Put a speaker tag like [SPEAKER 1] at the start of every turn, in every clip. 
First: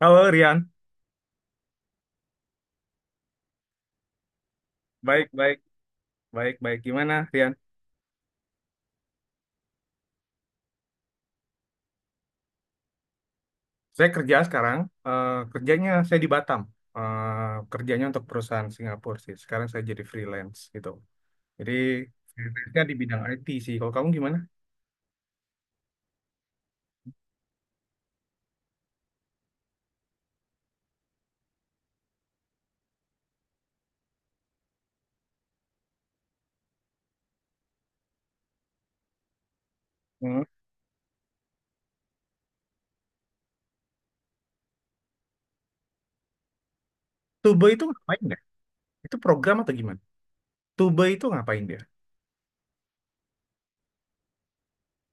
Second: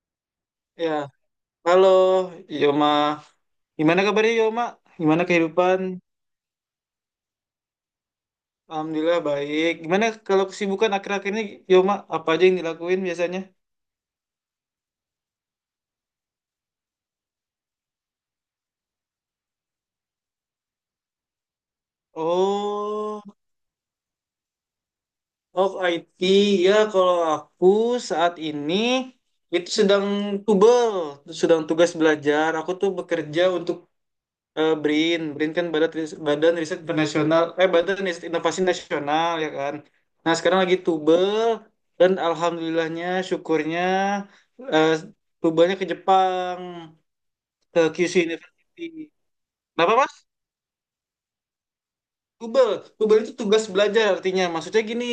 [SPEAKER 1] Halo, Rian.
[SPEAKER 2] Ya, halo Yoma. Gimana kabarnya Yoma? Gimana
[SPEAKER 1] Baik, baik,
[SPEAKER 2] kehidupan?
[SPEAKER 1] baik, baik. Gimana, Rian?
[SPEAKER 2] Alhamdulillah baik. Gimana kalau kesibukan akhir-akhir ini Yoma? Apa aja yang dilakuin biasanya?
[SPEAKER 1] Saya kerja sekarang. Kerjanya saya di Batam. Kerjanya untuk perusahaan Singapura sih. Sekarang saya jadi freelance gitu. Jadi freelance-nya di bidang
[SPEAKER 2] Oh,
[SPEAKER 1] IT sih. Kalau kamu gimana?
[SPEAKER 2] of IT. Ya, kalau aku saat ini itu sedang tubel, sedang tugas belajar. Aku tuh bekerja untuk BRIN. Kan Badan Riset, Badan Riset Internasional, Badan Riset Inovasi Nasional, ya kan. Nah
[SPEAKER 1] Hmm.
[SPEAKER 2] sekarang lagi tubel dan alhamdulillahnya, syukurnya, eh, tubelnya ke Jepang,
[SPEAKER 1] Tube
[SPEAKER 2] ke
[SPEAKER 1] itu
[SPEAKER 2] Kyushu
[SPEAKER 1] ngapain ya?
[SPEAKER 2] University.
[SPEAKER 1] Itu program atau
[SPEAKER 2] Kenapa
[SPEAKER 1] gimana?
[SPEAKER 2] Mas?
[SPEAKER 1] Tube itu ngapain dia?
[SPEAKER 2] Google, itu tugas belajar artinya. Maksudnya gini,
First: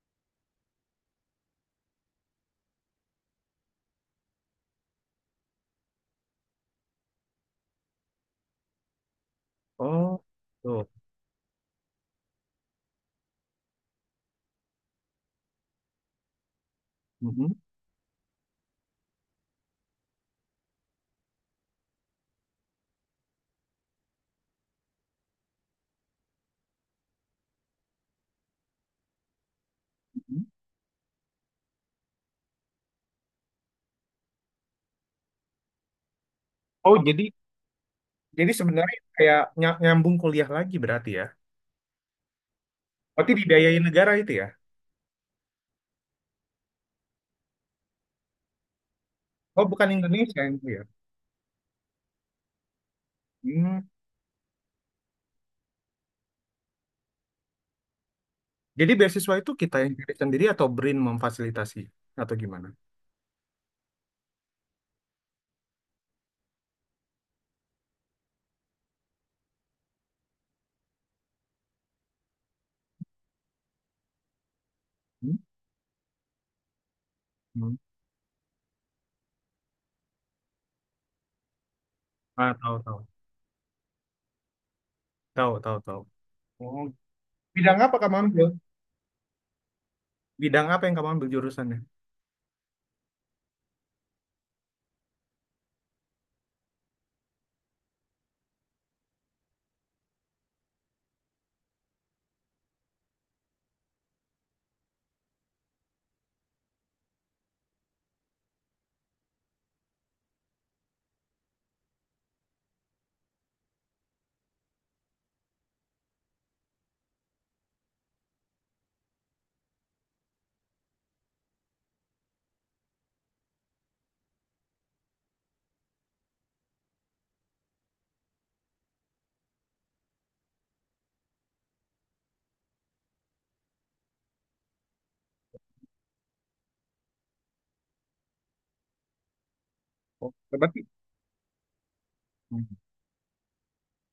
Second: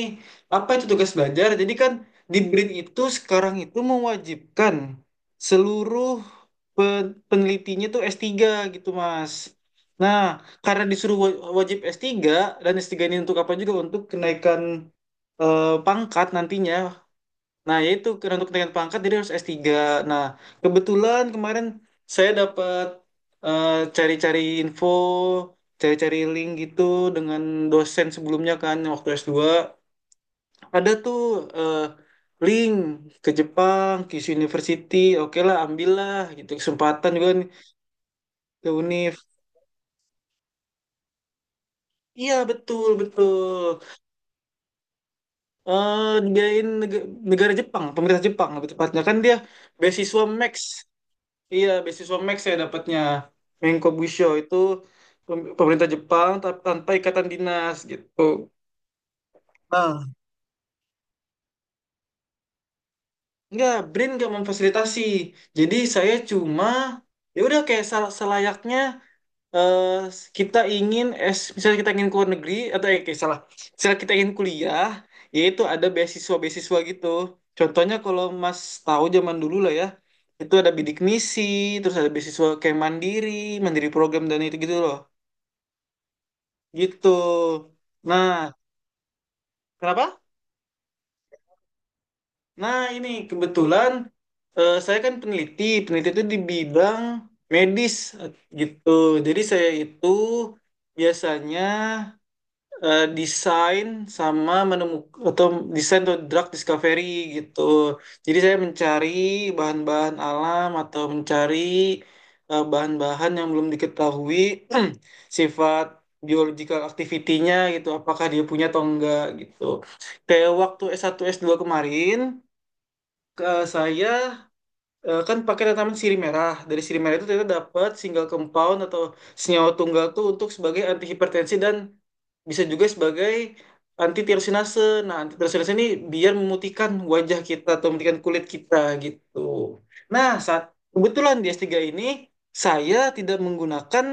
[SPEAKER 2] apa itu tugas belajar? Jadi kan di BRIN itu sekarang itu mewajibkan seluruh penelitinya tuh s tiga gitu, Mas. Nah,
[SPEAKER 1] Oh,
[SPEAKER 2] karena
[SPEAKER 1] tuh.
[SPEAKER 2] disuruh wajib s tiga, dan s tiga ini untuk apa juga? Untuk kenaikan pangkat nantinya.
[SPEAKER 1] Mhm.
[SPEAKER 2] Nah, yaitu karena untuk kenaikan pangkat jadi harus s tiga. Nah, kebetulan kemarin saya dapat, eh, cari-cari info, cari-cari link gitu dengan dosen sebelumnya kan yang waktu s dua. Ada tuh eh, link ke Jepang, Kyushu University. Oke lah, ambillah gitu
[SPEAKER 1] Oh,
[SPEAKER 2] kesempatan
[SPEAKER 1] jadi
[SPEAKER 2] juga nih
[SPEAKER 1] jadi
[SPEAKER 2] ke
[SPEAKER 1] sebenarnya
[SPEAKER 2] UNIF.
[SPEAKER 1] kayak nyambung kuliah lagi berarti ya.
[SPEAKER 2] Iya, betul,
[SPEAKER 1] Berarti
[SPEAKER 2] betul.
[SPEAKER 1] dibiayain negara itu ya?
[SPEAKER 2] Eh, dibiayain negara Jepang, pemerintah Jepang lebih tepatnya, kan dia
[SPEAKER 1] Oh, bukan
[SPEAKER 2] beasiswa
[SPEAKER 1] Indonesia
[SPEAKER 2] Max.
[SPEAKER 1] itu ya?
[SPEAKER 2] Iya, beasiswa Max saya dapatnya.
[SPEAKER 1] Hmm.
[SPEAKER 2] Menko Bushido itu pemerintah Jepang, tanpa ikatan dinas gitu.
[SPEAKER 1] Jadi beasiswa itu kita yang
[SPEAKER 2] Nah,
[SPEAKER 1] cari sendiri atau BRIN memfasilitasi atau gimana?
[SPEAKER 2] enggak, BRIN nggak memfasilitasi. Jadi saya cuma ya udah kayak selayaknya, eh, kita ingin es misalnya kita ingin ke negeri atau kayak salah. Misalnya kita ingin kuliah,
[SPEAKER 1] Hmm?
[SPEAKER 2] yaitu ada beasiswa-beasiswa gitu.
[SPEAKER 1] Hmm.
[SPEAKER 2] Contohnya kalau Mas tahu zaman dulu lah ya, itu ada bidik misi, terus ada beasiswa
[SPEAKER 1] Ah,
[SPEAKER 2] kayak
[SPEAKER 1] tahu, tahu.
[SPEAKER 2] mandiri, mandiri program dan itu gitu loh.
[SPEAKER 1] Tahu, tahu, tahu. Oh,
[SPEAKER 2] Gitu.
[SPEAKER 1] bidang apa kamu ambil?
[SPEAKER 2] Nah, kenapa?
[SPEAKER 1] Bidang apa yang kamu ambil jurusannya?
[SPEAKER 2] Nah, ini kebetulan, saya kan peneliti. Peneliti itu di bidang medis, eh, gitu. Jadi saya itu biasanya desain sama menemukan, atau desain, atau drug discovery gitu. Jadi saya mencari bahan-bahan alam atau mencari bahan-bahan yang belum diketahui sifat biological activity-nya gitu, apakah dia punya atau enggak gitu. Kayak waktu S1 S2 kemarin, ke saya kan pakai tanaman sirih merah. Dari sirih merah itu ternyata dapat single compound atau senyawa tunggal tuh untuk sebagai anti hipertensi, dan bisa juga sebagai anti tirosinase. Nah, anti tirosinase ini biar memutihkan wajah kita atau memutihkan kulit kita gitu. Nah,
[SPEAKER 1] Oh,
[SPEAKER 2] saat
[SPEAKER 1] berarti.
[SPEAKER 2] kebetulan di S3 ini
[SPEAKER 1] Hmm,
[SPEAKER 2] saya tidak menggunakan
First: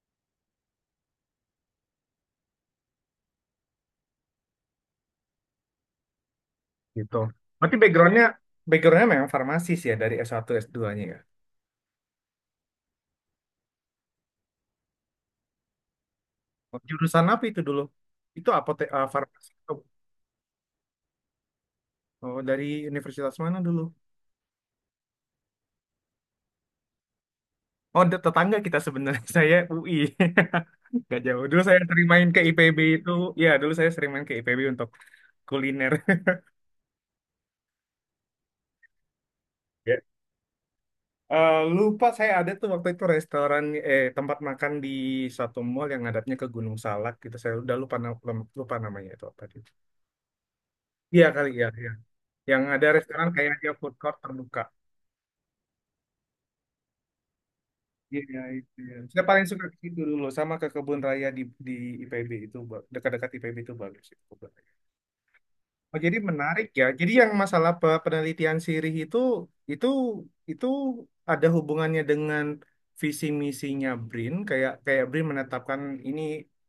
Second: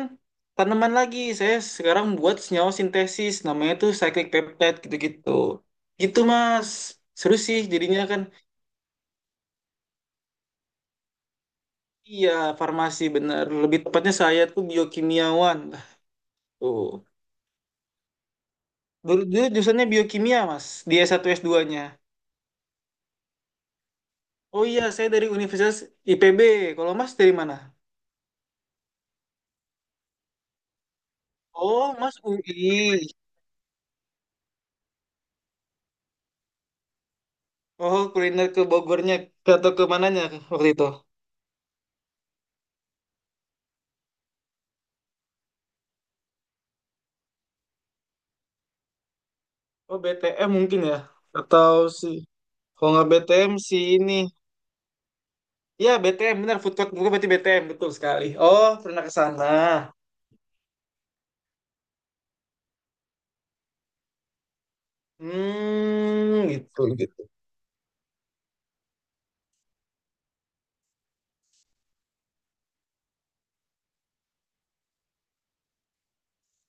[SPEAKER 2] tanaman lagi. Saya sekarang buat senyawa sintesis, namanya tuh cyclic peptide gitu-gitu. Gitu, Mas.
[SPEAKER 1] gitu.
[SPEAKER 2] Seru sih
[SPEAKER 1] Berarti
[SPEAKER 2] jadinya kan.
[SPEAKER 1] backgroundnya backgroundnya memang farmasi sih ya dari S1 S2-nya ya.
[SPEAKER 2] Iya, farmasi bener. Lebih tepatnya saya tuh biokimiawan.
[SPEAKER 1] Oh,
[SPEAKER 2] Tuh.
[SPEAKER 1] jurusan apa itu dulu? Itu
[SPEAKER 2] Dulu,
[SPEAKER 1] farmasi. Oh,
[SPEAKER 2] jurusannya biokimia, Mas. Di S1, S2-nya.
[SPEAKER 1] oh, dari universitas mana dulu?
[SPEAKER 2] Oh iya, saya dari Universitas IPB. Kalau Mas dari mana?
[SPEAKER 1] Oh, tetangga kita sebenarnya. Saya UI. Gak jauh. Dulu saya
[SPEAKER 2] Oh,
[SPEAKER 1] sering
[SPEAKER 2] Mas
[SPEAKER 1] main ke IPB
[SPEAKER 2] UI.
[SPEAKER 1] itu. Ya, dulu saya sering main ke IPB untuk kuliner.
[SPEAKER 2] Oh, kuliner ke Bogornya atau ke mananya waktu itu?
[SPEAKER 1] Lupa saya ada tuh waktu itu restoran eh tempat makan di satu mall yang ngadapnya ke Gunung Salak gitu. Saya udah lupa lupa namanya itu apa itu.
[SPEAKER 2] Oh, BTM mungkin ya.
[SPEAKER 1] Iya kali ya,
[SPEAKER 2] Atau
[SPEAKER 1] iya.
[SPEAKER 2] si,
[SPEAKER 1] Yang ada
[SPEAKER 2] kalau nggak
[SPEAKER 1] restoran
[SPEAKER 2] BTM
[SPEAKER 1] kayak dia
[SPEAKER 2] si
[SPEAKER 1] food court
[SPEAKER 2] ini.
[SPEAKER 1] terbuka.
[SPEAKER 2] Ya, BTM benar. Food court bukan, berarti BTM betul sekali.
[SPEAKER 1] Iya,
[SPEAKER 2] Oh,
[SPEAKER 1] itu, ya.
[SPEAKER 2] pernah ke
[SPEAKER 1] Saya paling
[SPEAKER 2] sana.
[SPEAKER 1] suka ke situ dulu sama ke kebun raya di IPB itu dekat-dekat IPB itu bagus itu. Oh, jadi
[SPEAKER 2] Hmm,
[SPEAKER 1] menarik
[SPEAKER 2] gitu
[SPEAKER 1] ya. Jadi
[SPEAKER 2] gitu.
[SPEAKER 1] yang masalah penelitian sirih itu itu itu ada hubungannya dengan visi misinya BRIN kayak kayak BRIN menetapkan ini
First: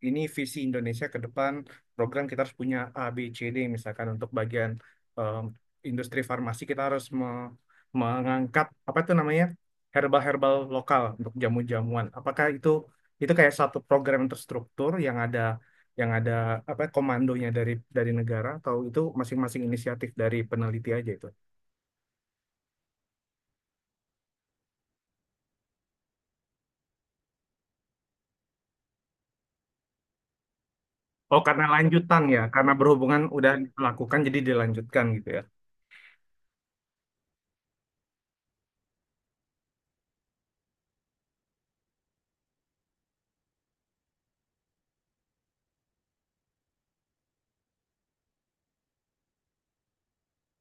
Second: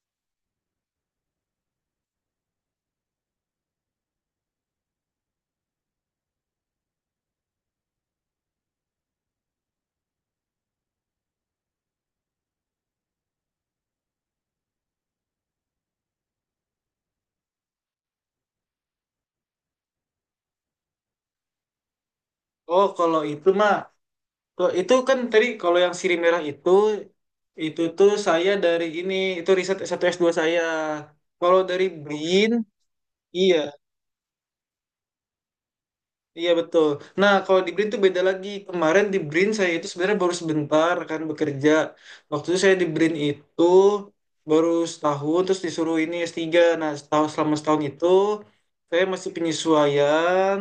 [SPEAKER 1] ini visi Indonesia ke depan, program kita harus punya A B C D misalkan untuk bagian em, industri farmasi kita harus mengangkat apa itu namanya, herbal-herbal lokal untuk jamu-jamuan. Apakah itu kayak satu program yang terstruktur yang ada apa komandonya dari negara, atau itu masing-masing inisiatif dari peneliti aja itu?
[SPEAKER 2] Oh, kalau itu mah, kok itu kan tadi kalau yang sirih merah itu tuh saya dari ini itu riset satu s dua saya.
[SPEAKER 1] Oh,
[SPEAKER 2] Kalau
[SPEAKER 1] karena
[SPEAKER 2] dari
[SPEAKER 1] lanjutan ya,
[SPEAKER 2] BRIN,
[SPEAKER 1] karena berhubungan udah
[SPEAKER 2] iya,
[SPEAKER 1] dilakukan jadi dilanjutkan gitu ya.
[SPEAKER 2] iya betul. Nah, kalau di BRIN tuh beda lagi. Kemarin di BRIN saya itu sebenarnya baru sebentar kan bekerja. Waktu itu saya di BRIN itu baru setahun, terus disuruh ini s tiga. Nah, setahun, selama setahun itu saya masih penyesuaian.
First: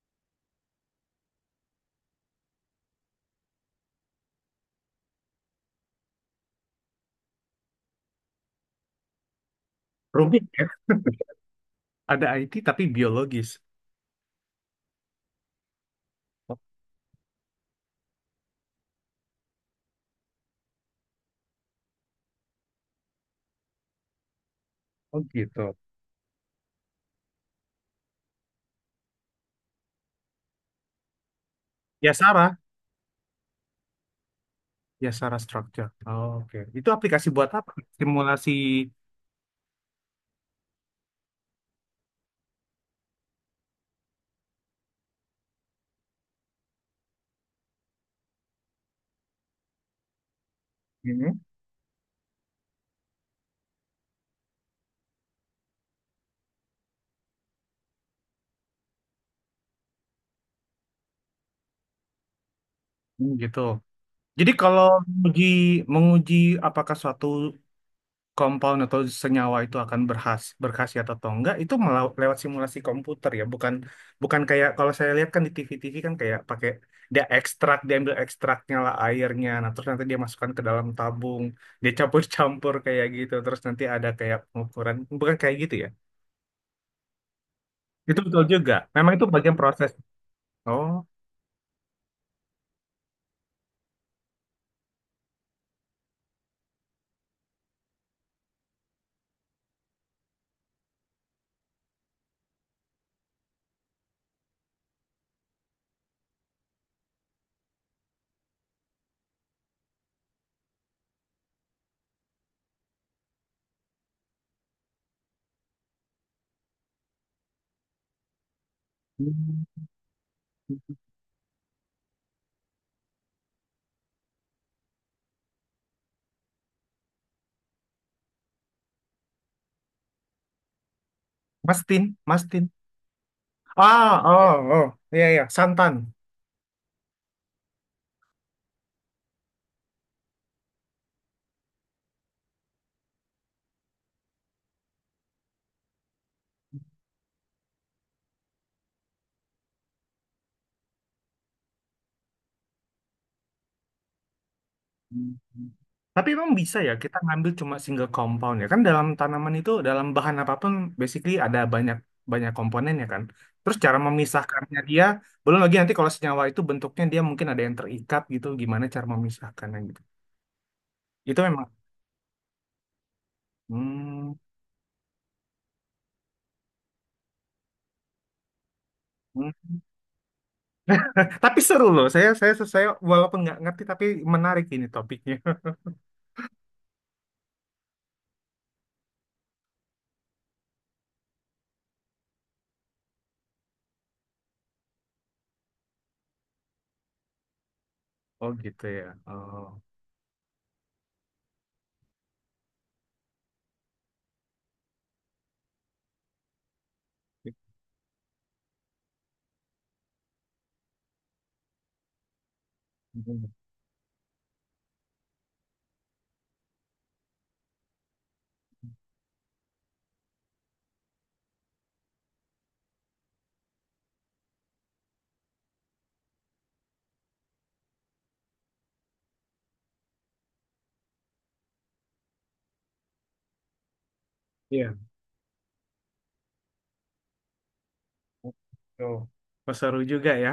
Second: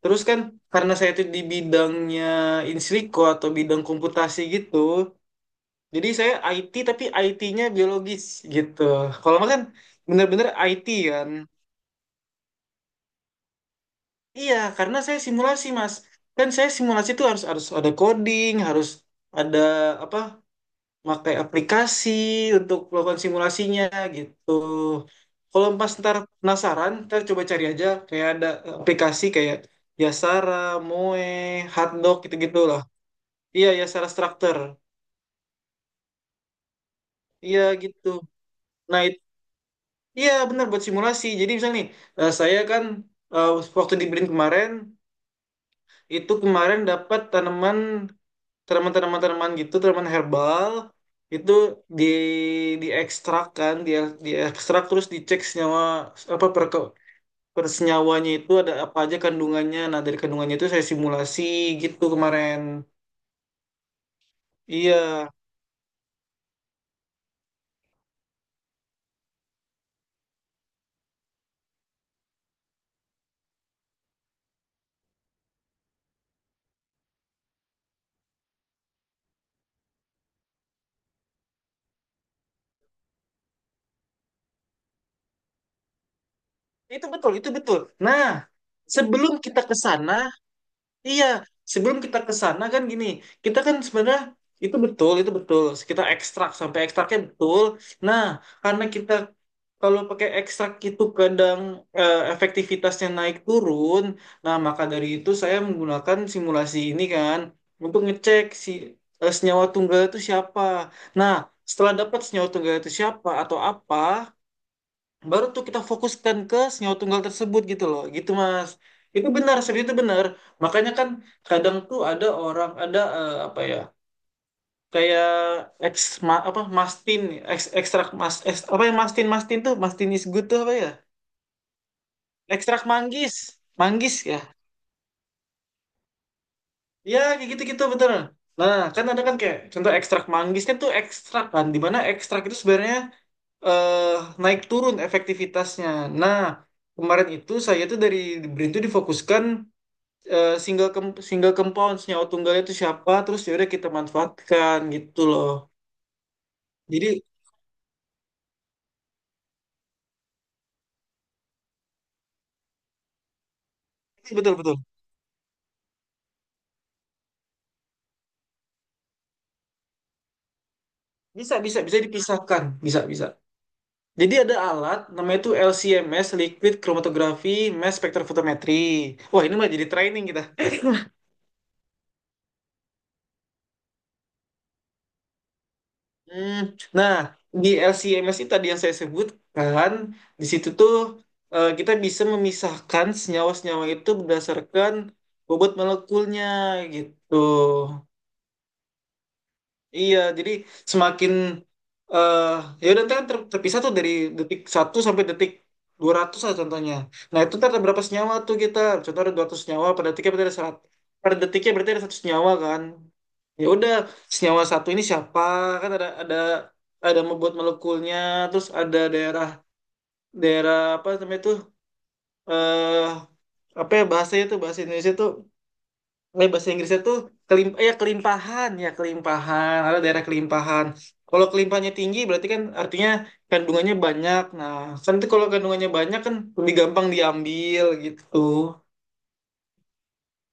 [SPEAKER 2] Terus kan karena saya itu di bidangnya insiliko atau bidang komputasi gitu. Jadi saya IT, tapi IT-nya biologis gitu. Kalau Mas kan
[SPEAKER 1] Rumit
[SPEAKER 2] bener-bener
[SPEAKER 1] ya.
[SPEAKER 2] IT kan.
[SPEAKER 1] Ada IT tapi biologis.
[SPEAKER 2] Iya, karena saya simulasi, Mas. Kan
[SPEAKER 1] Oh,
[SPEAKER 2] saya simulasi itu harus harus ada coding, harus ada apa? Pakai aplikasi untuk melakukan simulasinya gitu.
[SPEAKER 1] oh gitu.
[SPEAKER 2] Kalau Mas ntar penasaran, ntar coba cari aja kayak ada aplikasi kayak Yasara, Moe,
[SPEAKER 1] Ya
[SPEAKER 2] Hotdog
[SPEAKER 1] Sarah,
[SPEAKER 2] gitu-gitu lah. Iya, Yasara Structure.
[SPEAKER 1] ya Sarah Structure. Oh, oke. Itu aplikasi buat
[SPEAKER 2] Iya
[SPEAKER 1] apa?
[SPEAKER 2] gitu.
[SPEAKER 1] Simulasi
[SPEAKER 2] Nah, itu, iya benar, buat simulasi. Jadi misalnya nih, saya kan, eh, waktu di Blink kemarin itu, kemarin dapat tanaman tanaman tanaman tanaman gitu, tanaman herbal
[SPEAKER 1] ini.
[SPEAKER 2] itu di diekstrak kan, dia diekstrak terus dicek senyawa apa persenyawanya itu ada apa aja kandungannya. Nah dari kandungannya itu saya simulasi gitu kemarin.
[SPEAKER 1] Hmm, gitu. Jadi kalau
[SPEAKER 2] Iya,
[SPEAKER 1] menguji, menguji apakah suatu kompoun atau senyawa itu akan berkhasiat atau enggak, itu lewat simulasi komputer ya, bukan bukan kayak kalau saya lihat kan di TV-TV kan kayak pakai, dia ekstrak, dia ambil ekstraknya lah, airnya, nah terus nanti dia masukkan ke dalam tabung, dia campur-campur kayak gitu, terus nanti ada kayak pengukuran, bukan kayak gitu ya
[SPEAKER 2] itu betul, itu betul.
[SPEAKER 1] itu
[SPEAKER 2] Nah
[SPEAKER 1] betul juga memang itu
[SPEAKER 2] sebelum
[SPEAKER 1] bagian
[SPEAKER 2] kita ke
[SPEAKER 1] proses.
[SPEAKER 2] sana.
[SPEAKER 1] Oh.
[SPEAKER 2] Iya, sebelum kita ke sana kan gini, kita kan sebenarnya, itu betul, itu betul. Kita ekstrak sampai ekstraknya betul. Nah, karena kita kalau pakai ekstrak itu kadang efektivitasnya naik turun. Nah, maka dari itu saya menggunakan simulasi ini kan untuk ngecek si, senyawa tunggal itu siapa. Nah, setelah dapat senyawa tunggal itu siapa atau apa, baru tuh kita fokuskan ke senyawa tunggal tersebut gitu loh, gitu mas, itu benar seperti
[SPEAKER 1] Hmm.
[SPEAKER 2] itu benar. Makanya kan kadang tuh ada orang ada, apa ya, kayak ex apa mastin, ex ekstrak mas apa yang mastin, mastin tuh mastin is good tuh apa ya.
[SPEAKER 1] Mastin, Mastin.
[SPEAKER 2] Ekstrak manggis,
[SPEAKER 1] Ah,
[SPEAKER 2] manggis ya.
[SPEAKER 1] oh, oh, iya, iya, santan.
[SPEAKER 2] Ya, kayak gitu-gitu betul. Nah, kan ada kan kayak contoh ekstrak manggis kan tuh ekstrak kan, di mana ekstrak itu sebenarnya eh, naik turun efektivitasnya. Nah, kemarin itu saya tuh dari BRIN tuh difokuskan, single compound, senyawa tunggalnya itu siapa, terus ya udah kita manfaatkan gitu loh.
[SPEAKER 1] Tapi emang bisa ya
[SPEAKER 2] Jadi
[SPEAKER 1] kita ngambil cuma single compound ya kan, dalam tanaman itu, dalam bahan apapun basically ada banyak banyak komponennya kan. Terus cara
[SPEAKER 2] iya, betul betul.
[SPEAKER 1] memisahkannya dia belum lagi nanti kalau senyawa itu bentuknya dia mungkin ada yang terikat gitu, gimana cara memisahkannya gitu. Itu
[SPEAKER 2] Bisa
[SPEAKER 1] memang
[SPEAKER 2] bisa bisa dipisahkan, bisa bisa.
[SPEAKER 1] hmm,
[SPEAKER 2] Jadi ada alat namanya itu LCMS, Liquid Chromatography Mass Spectrophotometry. Wah,
[SPEAKER 1] hmm.
[SPEAKER 2] ini mah jadi training kita.
[SPEAKER 1] Tapi seru loh. Saya walaupun nggak ngerti tapi menarik ini topiknya.
[SPEAKER 2] Hmm, nah, di LCMS itu tadi yang saya sebutkan, di situ tuh kita bisa memisahkan senyawa-senyawa itu berdasarkan bobot molekulnya gitu.
[SPEAKER 1] Oh gitu ya. Oh.
[SPEAKER 2] Iya, jadi semakin, eh ya udah ntar kan terpisah tuh dari detik satu sampai detik 200 lah contohnya. Nah, itu ntar ada berapa senyawa tuh kita? Contoh ada 200 senyawa, per detiknya berarti ada 100. Per detiknya berarti ada satu senyawa kan. Ya udah, senyawa satu ini siapa? Kan ada, membuat molekulnya, terus ada daerah, apa namanya tuh, eh apa ya bahasanya tuh, bahasa Indonesia tuh, bahasa Inggrisnya tuh ya kelimpahan, ada daerah kelimpahan. Kalau kelimpahannya tinggi berarti kan artinya kandungannya banyak. Nah
[SPEAKER 1] Iya.
[SPEAKER 2] kan itu kalau kandungannya banyak kan lebih gampang diambil gitu.
[SPEAKER 1] Oh, seru juga ya.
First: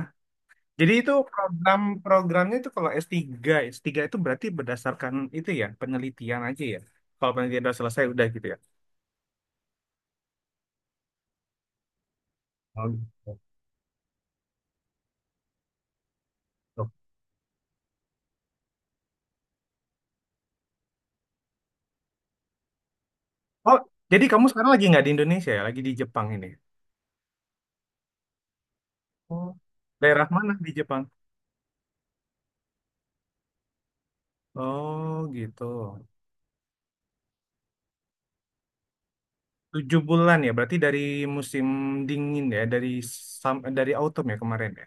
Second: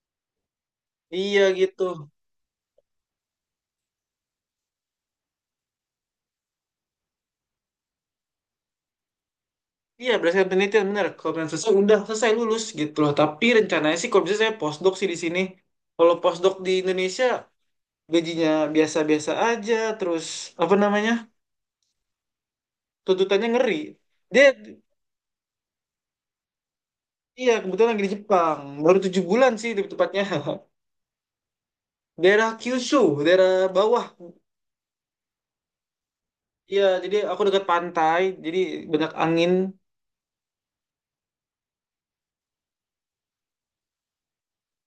[SPEAKER 1] Jadi itu
[SPEAKER 2] Iya
[SPEAKER 1] program
[SPEAKER 2] gitu,
[SPEAKER 1] programnya itu kalau S3, S3 itu berarti berdasarkan itu ya, penelitian aja ya. Kalau penelitian udah selesai udah gitu ya.
[SPEAKER 2] iya berdasarkan penelitian benar. Kalau penelitian selesai udah selesai lulus
[SPEAKER 1] Oh,
[SPEAKER 2] gitu loh,
[SPEAKER 1] gitu.
[SPEAKER 2] tapi rencananya sih kalau bisa saya postdoc sih di sini. Kalau postdoc di Indonesia gajinya biasa-biasa aja, terus apa namanya, tuntutannya
[SPEAKER 1] Oh,
[SPEAKER 2] ngeri.
[SPEAKER 1] jadi kamu
[SPEAKER 2] Dia,
[SPEAKER 1] sekarang lagi nggak di Indonesia ya, lagi di Jepang ini.
[SPEAKER 2] iya, kebetulan lagi di Jepang. Baru tujuh
[SPEAKER 1] Oh.
[SPEAKER 2] bulan sih lebih tepatnya.
[SPEAKER 1] Daerah mana di Jepang?
[SPEAKER 2] Daerah Kyushu, daerah bawah.
[SPEAKER 1] Oh, gitu.
[SPEAKER 2] Iya, jadi aku dekat pantai, jadi banyak angin.
[SPEAKER 1] 7 bulan ya, berarti dari musim dingin ya, dari dari autumn ya kemarin ya.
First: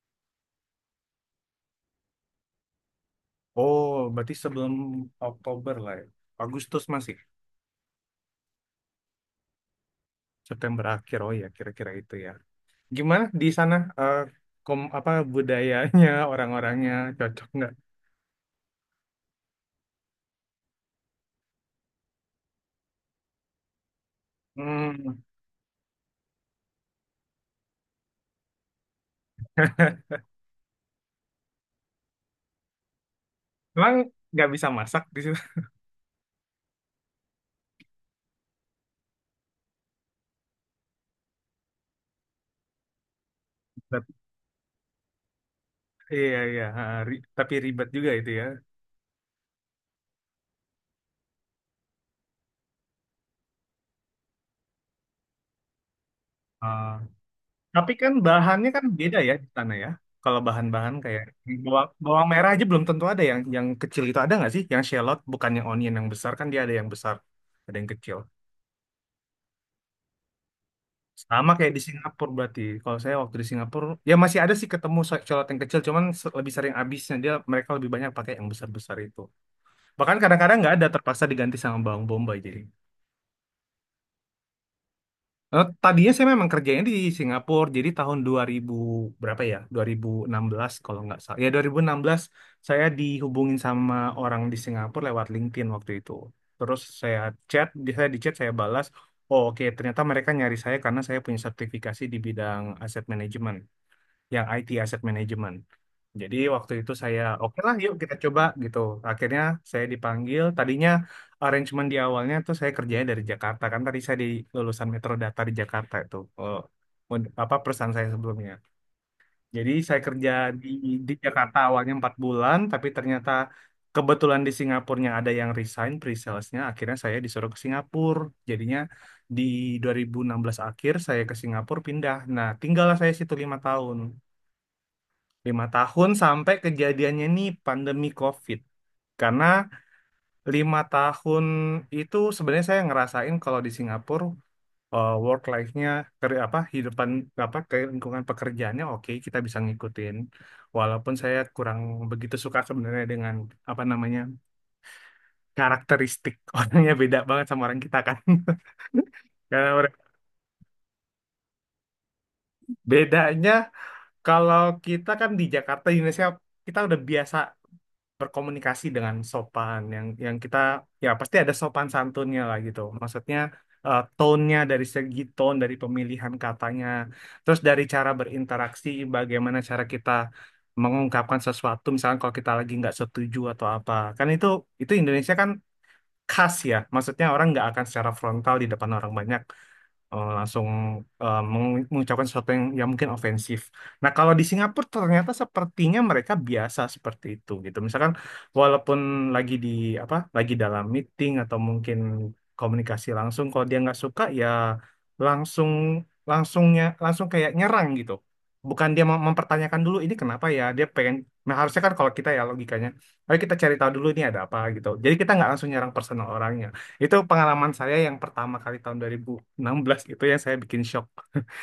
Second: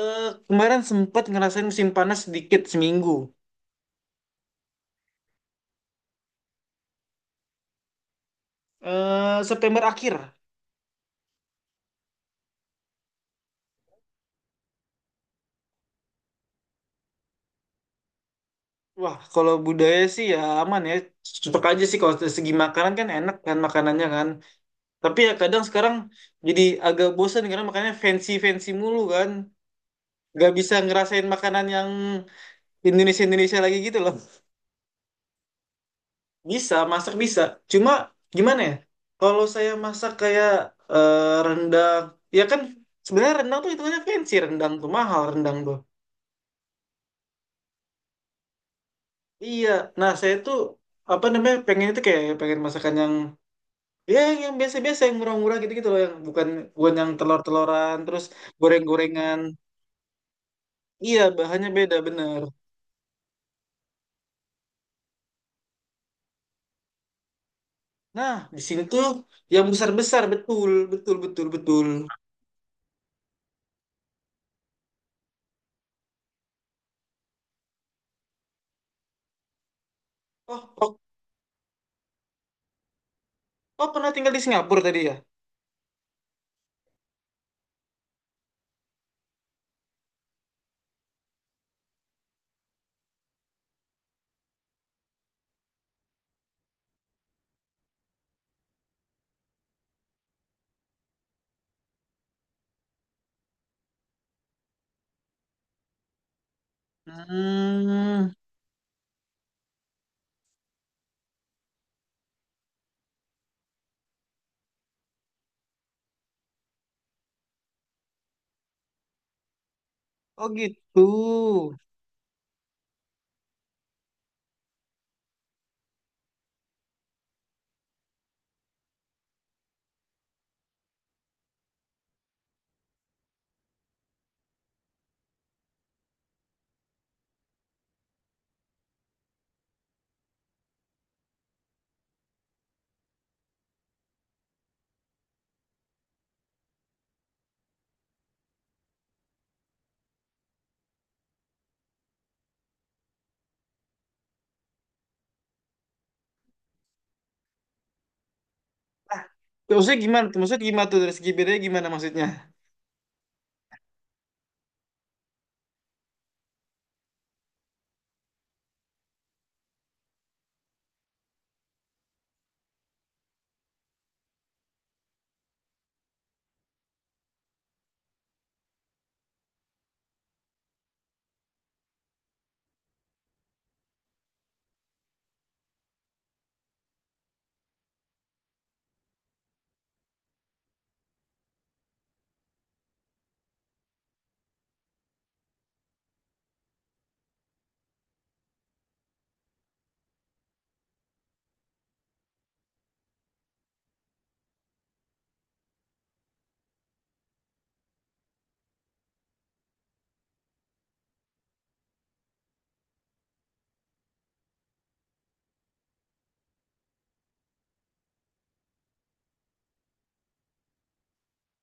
[SPEAKER 2] Eh, kemarin sempat ngerasain musim panas sedikit seminggu.
[SPEAKER 1] Oh, berarti sebelum Oktober lah ya. Agustus masih,
[SPEAKER 2] Eh, September akhir.
[SPEAKER 1] September akhir. Oh ya, kira-kira itu ya. Gimana di sana eh, apa budayanya orang-orangnya cocok nggak?
[SPEAKER 2] Wah, kalau budaya sih ya aman ya. Cepet aja sih, kalau dari segi makanan kan enak kan makanannya kan. Tapi
[SPEAKER 1] Hmm.
[SPEAKER 2] ya kadang sekarang jadi agak bosan karena makanannya fancy-fancy mulu kan. Gak bisa ngerasain makanan yang Indonesia-Indonesia lagi
[SPEAKER 1] Emang
[SPEAKER 2] gitu loh.
[SPEAKER 1] nggak bisa masak di situ.
[SPEAKER 2] Bisa, masak bisa. Cuma gimana ya? Kalau saya masak kayak rendang, ya kan sebenarnya rendang tuh hitungannya
[SPEAKER 1] Tapi-
[SPEAKER 2] fancy, rendang tuh mahal rendang tuh.
[SPEAKER 1] Iya, iya, tapi ribet juga itu ya.
[SPEAKER 2] Iya, nah saya tuh apa namanya, pengen itu kayak pengen masakan yang ya, yang biasa-biasa, yang murah-murah gitu-gitu loh, yang bukan,
[SPEAKER 1] Ah.
[SPEAKER 2] yang
[SPEAKER 1] Tapi
[SPEAKER 2] telur-teloran
[SPEAKER 1] kan
[SPEAKER 2] terus
[SPEAKER 1] bahannya kan beda ya
[SPEAKER 2] goreng-gorengan.
[SPEAKER 1] di sana ya. Kalau bahan-bahan
[SPEAKER 2] Iya,
[SPEAKER 1] kayak
[SPEAKER 2] bahannya
[SPEAKER 1] bawang,
[SPEAKER 2] beda
[SPEAKER 1] bawang
[SPEAKER 2] bener.
[SPEAKER 1] merah aja belum tentu ada yang kecil itu ada nggak sih? Yang shallot bukannya onion yang besar, kan dia ada yang besar, ada yang kecil.
[SPEAKER 2] Nah, di sini tuh yang besar-besar, betul, betul, betul,
[SPEAKER 1] Sama kayak di
[SPEAKER 2] betul.
[SPEAKER 1] Singapura berarti. Kalau saya waktu di Singapura, ya masih ada sih ketemu colot yang kecil, cuman lebih sering habisnya dia, mereka lebih banyak pakai yang besar-besar itu. Bahkan kadang-kadang
[SPEAKER 2] Oh,
[SPEAKER 1] nggak ada,
[SPEAKER 2] oh,
[SPEAKER 1] terpaksa diganti sama bawang bombay jadi.
[SPEAKER 2] oh pernah tinggal di Singapura tadi ya?
[SPEAKER 1] Tadinya saya memang kerjanya di Singapura, jadi tahun 2000 berapa ya? 2016 kalau nggak salah. Ya, 2016 saya dihubungin sama orang di Singapura lewat LinkedIn waktu itu. Terus saya chat, saya di chat, saya balas, oh, oke ternyata mereka nyari saya karena saya punya sertifikasi di bidang aset manajemen, yang IT Asset Management. Jadi waktu itu saya oke lah yuk kita
[SPEAKER 2] Hmm.
[SPEAKER 1] coba gitu. Akhirnya saya dipanggil. Tadinya arrangement di awalnya tuh saya kerjanya dari Jakarta, kan tadi saya di lulusan Metro Data di Jakarta itu, apa perusahaan saya sebelumnya. Jadi saya kerja
[SPEAKER 2] Oh
[SPEAKER 1] di
[SPEAKER 2] gitu.
[SPEAKER 1] di Jakarta awalnya 4 bulan, tapi ternyata kebetulan di Singapurnya ada yang resign pre-salesnya. Akhirnya saya disuruh ke Singapura. Jadinya di 2016 akhir saya ke Singapura pindah. Nah, tinggallah saya situ 5 tahun. 5 tahun sampai kejadiannya nih pandemi COVID. Karena 5 tahun itu sebenarnya saya ngerasain kalau di Singapura, work life-nya, apa hidupan, apa ke lingkungan pekerjaannya, oke kita bisa ngikutin. Walaupun saya kurang begitu suka sebenarnya dengan apa namanya, karakteristik orangnya beda banget sama orang kita kan.
[SPEAKER 2] Nah,
[SPEAKER 1] Karena
[SPEAKER 2] maksudnya gimana tuh? Maksudnya gimana tuh, dari segi bedanya gimana maksudnya?
[SPEAKER 1] bedanya kalau kita kan di Jakarta di Indonesia, kita udah biasa berkomunikasi dengan sopan, yang kita ya pasti ada sopan santunnya lah gitu. Maksudnya tone-nya, dari segi tone, dari pemilihan katanya, terus dari cara berinteraksi, bagaimana cara kita mengungkapkan sesuatu misalnya kalau kita lagi nggak setuju atau apa. Kan itu Indonesia kan khas ya. Maksudnya orang nggak akan secara frontal di depan orang banyak langsung mengucapkan sesuatu yang mungkin ofensif. Nah, kalau di Singapura ternyata sepertinya mereka biasa seperti itu gitu. Misalkan walaupun lagi di apa, lagi dalam meeting atau mungkin komunikasi langsung, kalau dia nggak suka ya langsung langsungnya langsung kayak nyerang gitu. Bukan dia mempertanyakan dulu ini kenapa ya, dia pengen. Nah, harusnya kan kalau kita ya logikanya, ayo kita cari tahu dulu ini ada apa gitu. Jadi kita nggak langsung nyerang personal orangnya. Itu pengalaman saya yang pertama kali tahun 2016 itu yang saya bikin shock.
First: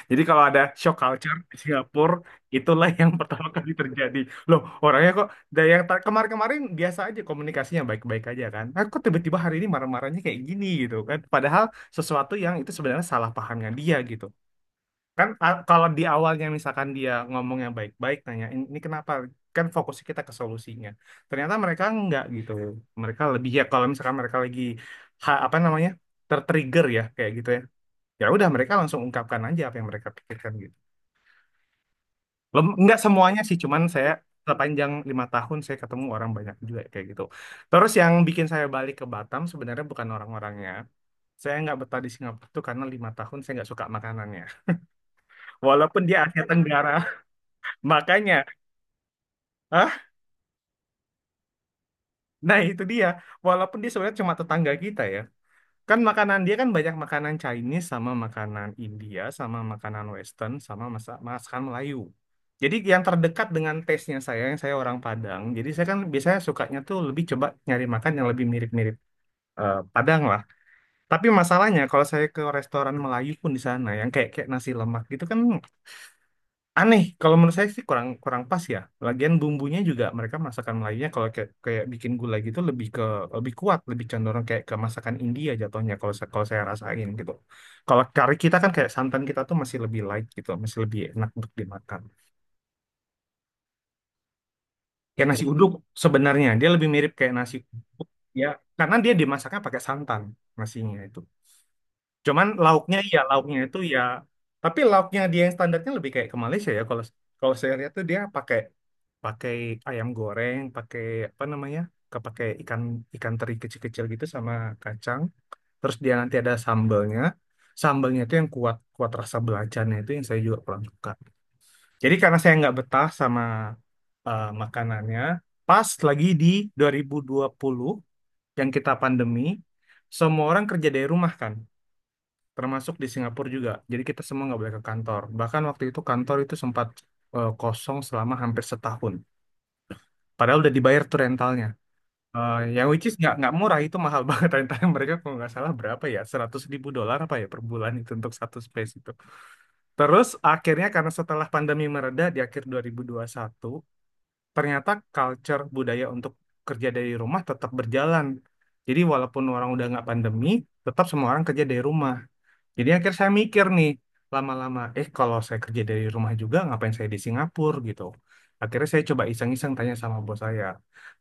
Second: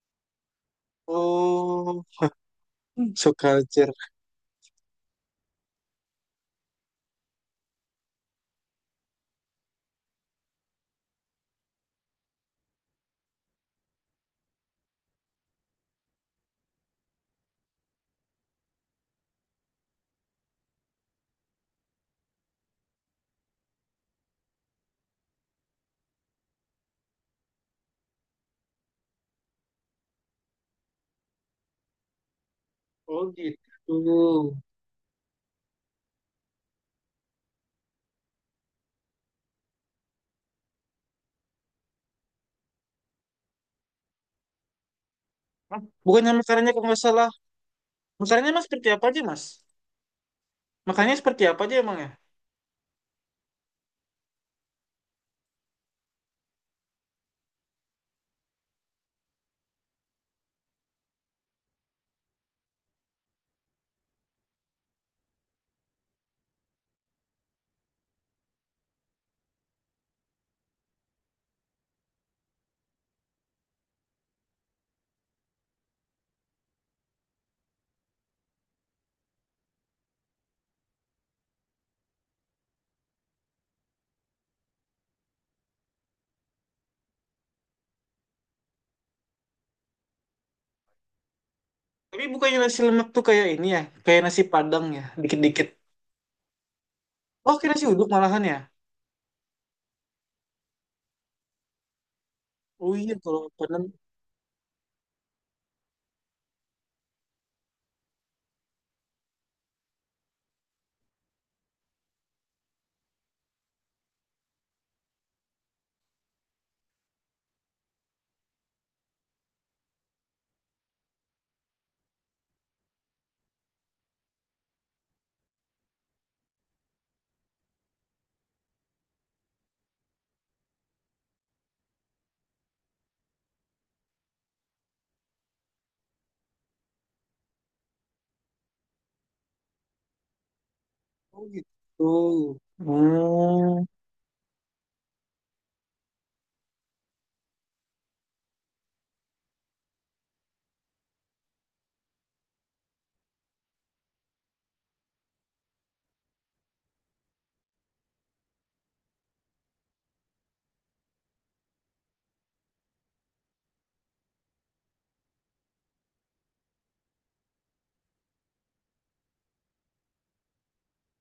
[SPEAKER 1] Jadi kalau ada shock culture di
[SPEAKER 2] Oh,
[SPEAKER 1] Singapura, itulah yang
[SPEAKER 2] so
[SPEAKER 1] pertama kali
[SPEAKER 2] culture.
[SPEAKER 1] terjadi. Loh, orangnya kok dari yang kemarin-kemarin biasa aja komunikasinya baik-baik aja kan. Nah, kok tiba-tiba hari ini marah-marahnya kayak gini gitu kan. Padahal sesuatu yang itu sebenarnya salah pahamnya dia gitu kan, kalau di awalnya misalkan dia ngomong yang baik-baik nanya ini kenapa, kan fokusnya kita ke solusinya, ternyata mereka enggak gitu, mereka lebih, ya kalau misalkan mereka lagi apa namanya tertrigger ya kayak gitu ya, ya udah mereka langsung ungkapkan aja apa yang mereka pikirkan gitu. Lem, enggak
[SPEAKER 2] Oh
[SPEAKER 1] semuanya sih
[SPEAKER 2] gitu.
[SPEAKER 1] cuman saya sepanjang 5 tahun saya ketemu orang banyak juga kayak gitu. Terus yang bikin saya balik ke Batam sebenarnya bukan orang-orangnya, saya nggak betah di Singapura tuh karena 5 tahun saya nggak suka makanannya
[SPEAKER 2] Hah?
[SPEAKER 1] walaupun dia
[SPEAKER 2] Bukannya
[SPEAKER 1] Asia
[SPEAKER 2] makanannya kalau
[SPEAKER 1] Tenggara.
[SPEAKER 2] nggak salah,
[SPEAKER 1] Makanya.
[SPEAKER 2] makanannya mas seperti apa aja mas?
[SPEAKER 1] Hah?
[SPEAKER 2] Makannya seperti apa aja emang ya?
[SPEAKER 1] Nah itu dia. Walaupun dia sebenarnya cuma tetangga kita ya. Kan makanan dia kan banyak makanan Chinese sama makanan India sama makanan Western sama masakan Melayu. Jadi yang terdekat dengan taste-nya saya, yang saya orang Padang. Jadi saya kan biasanya sukanya tuh lebih coba nyari makan yang lebih mirip-mirip Padang lah. Tapi masalahnya kalau saya ke restoran Melayu pun di sana yang kayak kayak nasi lemak gitu kan aneh, kalau menurut saya sih kurang kurang pas ya, lagian bumbunya juga, mereka masakan Melayunya kalau kayak bikin gulai gitu lebih ke, lebih kuat, lebih cenderung kayak ke masakan India jatuhnya kalau kalau saya rasain gitu. Kalau kari kita kan kayak santan kita tuh masih lebih light gitu, masih lebih enak untuk dimakan,
[SPEAKER 2] Tapi bukannya nasi lemak tuh kayak ini ya, kayak nasi Padang ya,
[SPEAKER 1] kayak nasi
[SPEAKER 2] dikit-dikit.
[SPEAKER 1] uduk, sebenarnya dia lebih mirip kayak nasi
[SPEAKER 2] Oh, kayak nasi
[SPEAKER 1] uduk
[SPEAKER 2] uduk malahan
[SPEAKER 1] ya,
[SPEAKER 2] ya?
[SPEAKER 1] karena dia dimasaknya pakai santan, nasinya itu. Cuman
[SPEAKER 2] Oh
[SPEAKER 1] lauknya,
[SPEAKER 2] iya,
[SPEAKER 1] ya
[SPEAKER 2] kalau
[SPEAKER 1] lauknya itu
[SPEAKER 2] Padang.
[SPEAKER 1] ya, tapi lauknya dia yang standarnya lebih kayak ke Malaysia ya, kalau kalau saya lihat tuh dia pakai pakai ayam goreng, pakai apa namanya? Pakai ikan, ikan teri kecil-kecil gitu sama kacang. Terus dia nanti ada sambalnya, sambalnya itu yang kuat kuat rasa belacannya itu yang saya juga kurang suka. Jadi karena saya nggak betah sama makanannya, pas lagi di dua 2020 yang kita pandemi, semua orang kerja dari rumah kan, termasuk di Singapura juga. Jadi kita semua nggak boleh ke kantor. Bahkan waktu itu kantor itu sempat kosong selama hampir setahun. Padahal udah dibayar tuh
[SPEAKER 2] Oh
[SPEAKER 1] rentalnya.
[SPEAKER 2] gitu.
[SPEAKER 1] Yang which is nggak murah
[SPEAKER 2] Hmm.
[SPEAKER 1] itu, mahal banget rentalnya mereka kalau nggak salah berapa ya, 100.000 dolar apa ya per bulan itu untuk satu space itu. Terus akhirnya karena setelah pandemi mereda di akhir 2021 ternyata culture budaya untuk kerja dari rumah tetap berjalan. Jadi walaupun orang udah nggak pandemi, tetap semua orang kerja dari rumah. Jadi akhirnya saya mikir nih lama-lama, kalau saya kerja dari rumah juga ngapain saya di Singapura gitu. Akhirnya saya coba iseng-iseng tanya sama bos saya,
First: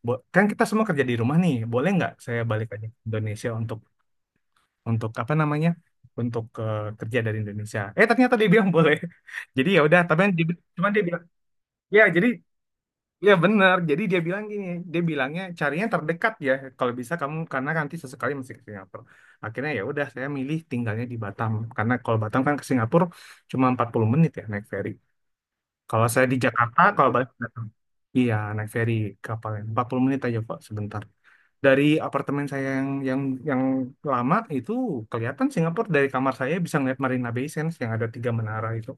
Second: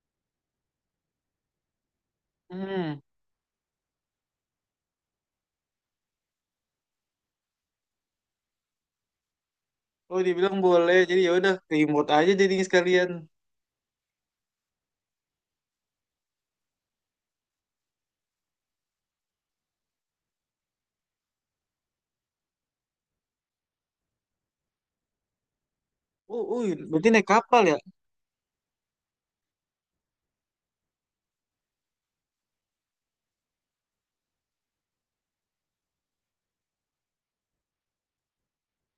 [SPEAKER 1] "Bo, kan kita semua kerja di rumah nih, boleh nggak saya balik aja ke
[SPEAKER 2] Hmm.
[SPEAKER 1] Indonesia untuk apa namanya, untuk kerja dari Indonesia?" Ternyata dia bilang boleh. Jadi ya udah,
[SPEAKER 2] Oh,
[SPEAKER 1] tapi kan dia,
[SPEAKER 2] dibilang
[SPEAKER 1] cuman
[SPEAKER 2] boleh.
[SPEAKER 1] dia
[SPEAKER 2] Jadi
[SPEAKER 1] bilang,
[SPEAKER 2] ya udah,
[SPEAKER 1] ya
[SPEAKER 2] remote
[SPEAKER 1] jadi,
[SPEAKER 2] aja jadinya sekalian.
[SPEAKER 1] iya benar. Jadi dia bilang gini, dia bilangnya carinya terdekat ya. Kalau bisa kamu, karena nanti sesekali masih ke Singapura. Akhirnya ya udah saya milih tinggalnya di Batam, karena kalau Batam kan ke Singapura cuma 40 menit ya naik ferry. Kalau saya di
[SPEAKER 2] Oh, oh,
[SPEAKER 1] Jakarta,
[SPEAKER 2] berarti
[SPEAKER 1] kalau
[SPEAKER 2] naik
[SPEAKER 1] balik ke
[SPEAKER 2] kapal
[SPEAKER 1] Batam.
[SPEAKER 2] ya?
[SPEAKER 1] Iya, naik ferry, kapalnya 40 menit aja kok sebentar. Dari apartemen saya yang yang lama itu kelihatan Singapura, dari kamar saya bisa ngeliat Marina Bay Sands yang ada 3 menara itu.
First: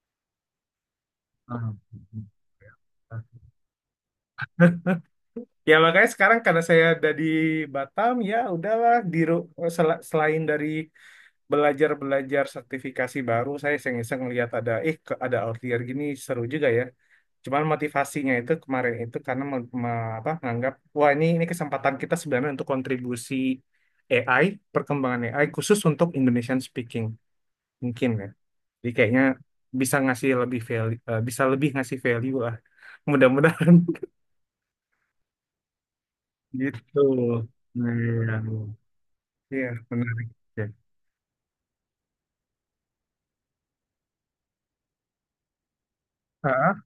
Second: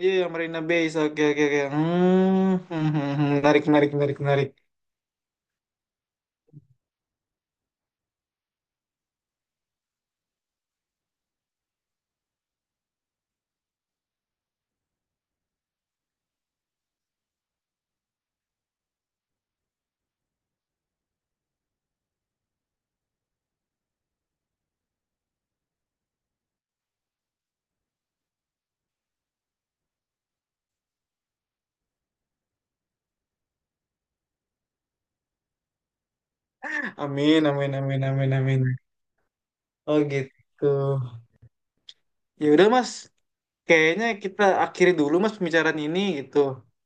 [SPEAKER 2] Iya, yang Marina Bay. So, oke, oke, oke. Hmm, hmm, hmm,
[SPEAKER 1] Ah.
[SPEAKER 2] hmm. Menarik, menarik, menarik, menarik.
[SPEAKER 1] Ya makanya sekarang karena saya ada di Batam ya udahlah, di selain dari belajar-belajar sertifikasi baru, saya iseng-iseng lihat ada ada outlier gini, seru juga ya. Cuman motivasinya itu kemarin itu karena apa, nganggap wah ini kesempatan kita sebenarnya untuk kontribusi AI, perkembangan AI khusus untuk Indonesian speaking mungkin ya. Jadi kayaknya bisa ngasih lebih value, bisa lebih ngasih value lah. Mudah-mudahan gitu.
[SPEAKER 2] Amin, amin,
[SPEAKER 1] Nah,
[SPEAKER 2] amin, amin,
[SPEAKER 1] iya.
[SPEAKER 2] amin.
[SPEAKER 1] Iya,
[SPEAKER 2] Oh
[SPEAKER 1] menarik. Oke.
[SPEAKER 2] gitu. Ya udah, Mas. Kayaknya kita akhiri dulu, Mas, pembicaraan ini gitu.
[SPEAKER 1] Ah,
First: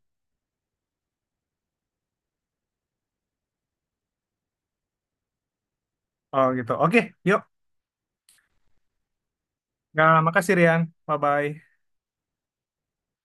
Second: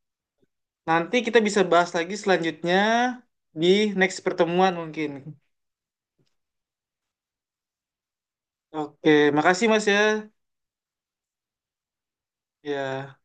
[SPEAKER 2] Nanti kita bisa bahas lagi selanjutnya di next pertemuan mungkin.
[SPEAKER 1] oh gitu. Oke, yuk.
[SPEAKER 2] Oke, makasih, Mas ya.
[SPEAKER 1] Nah, makasih Rian. Bye-bye.
[SPEAKER 2] Ya.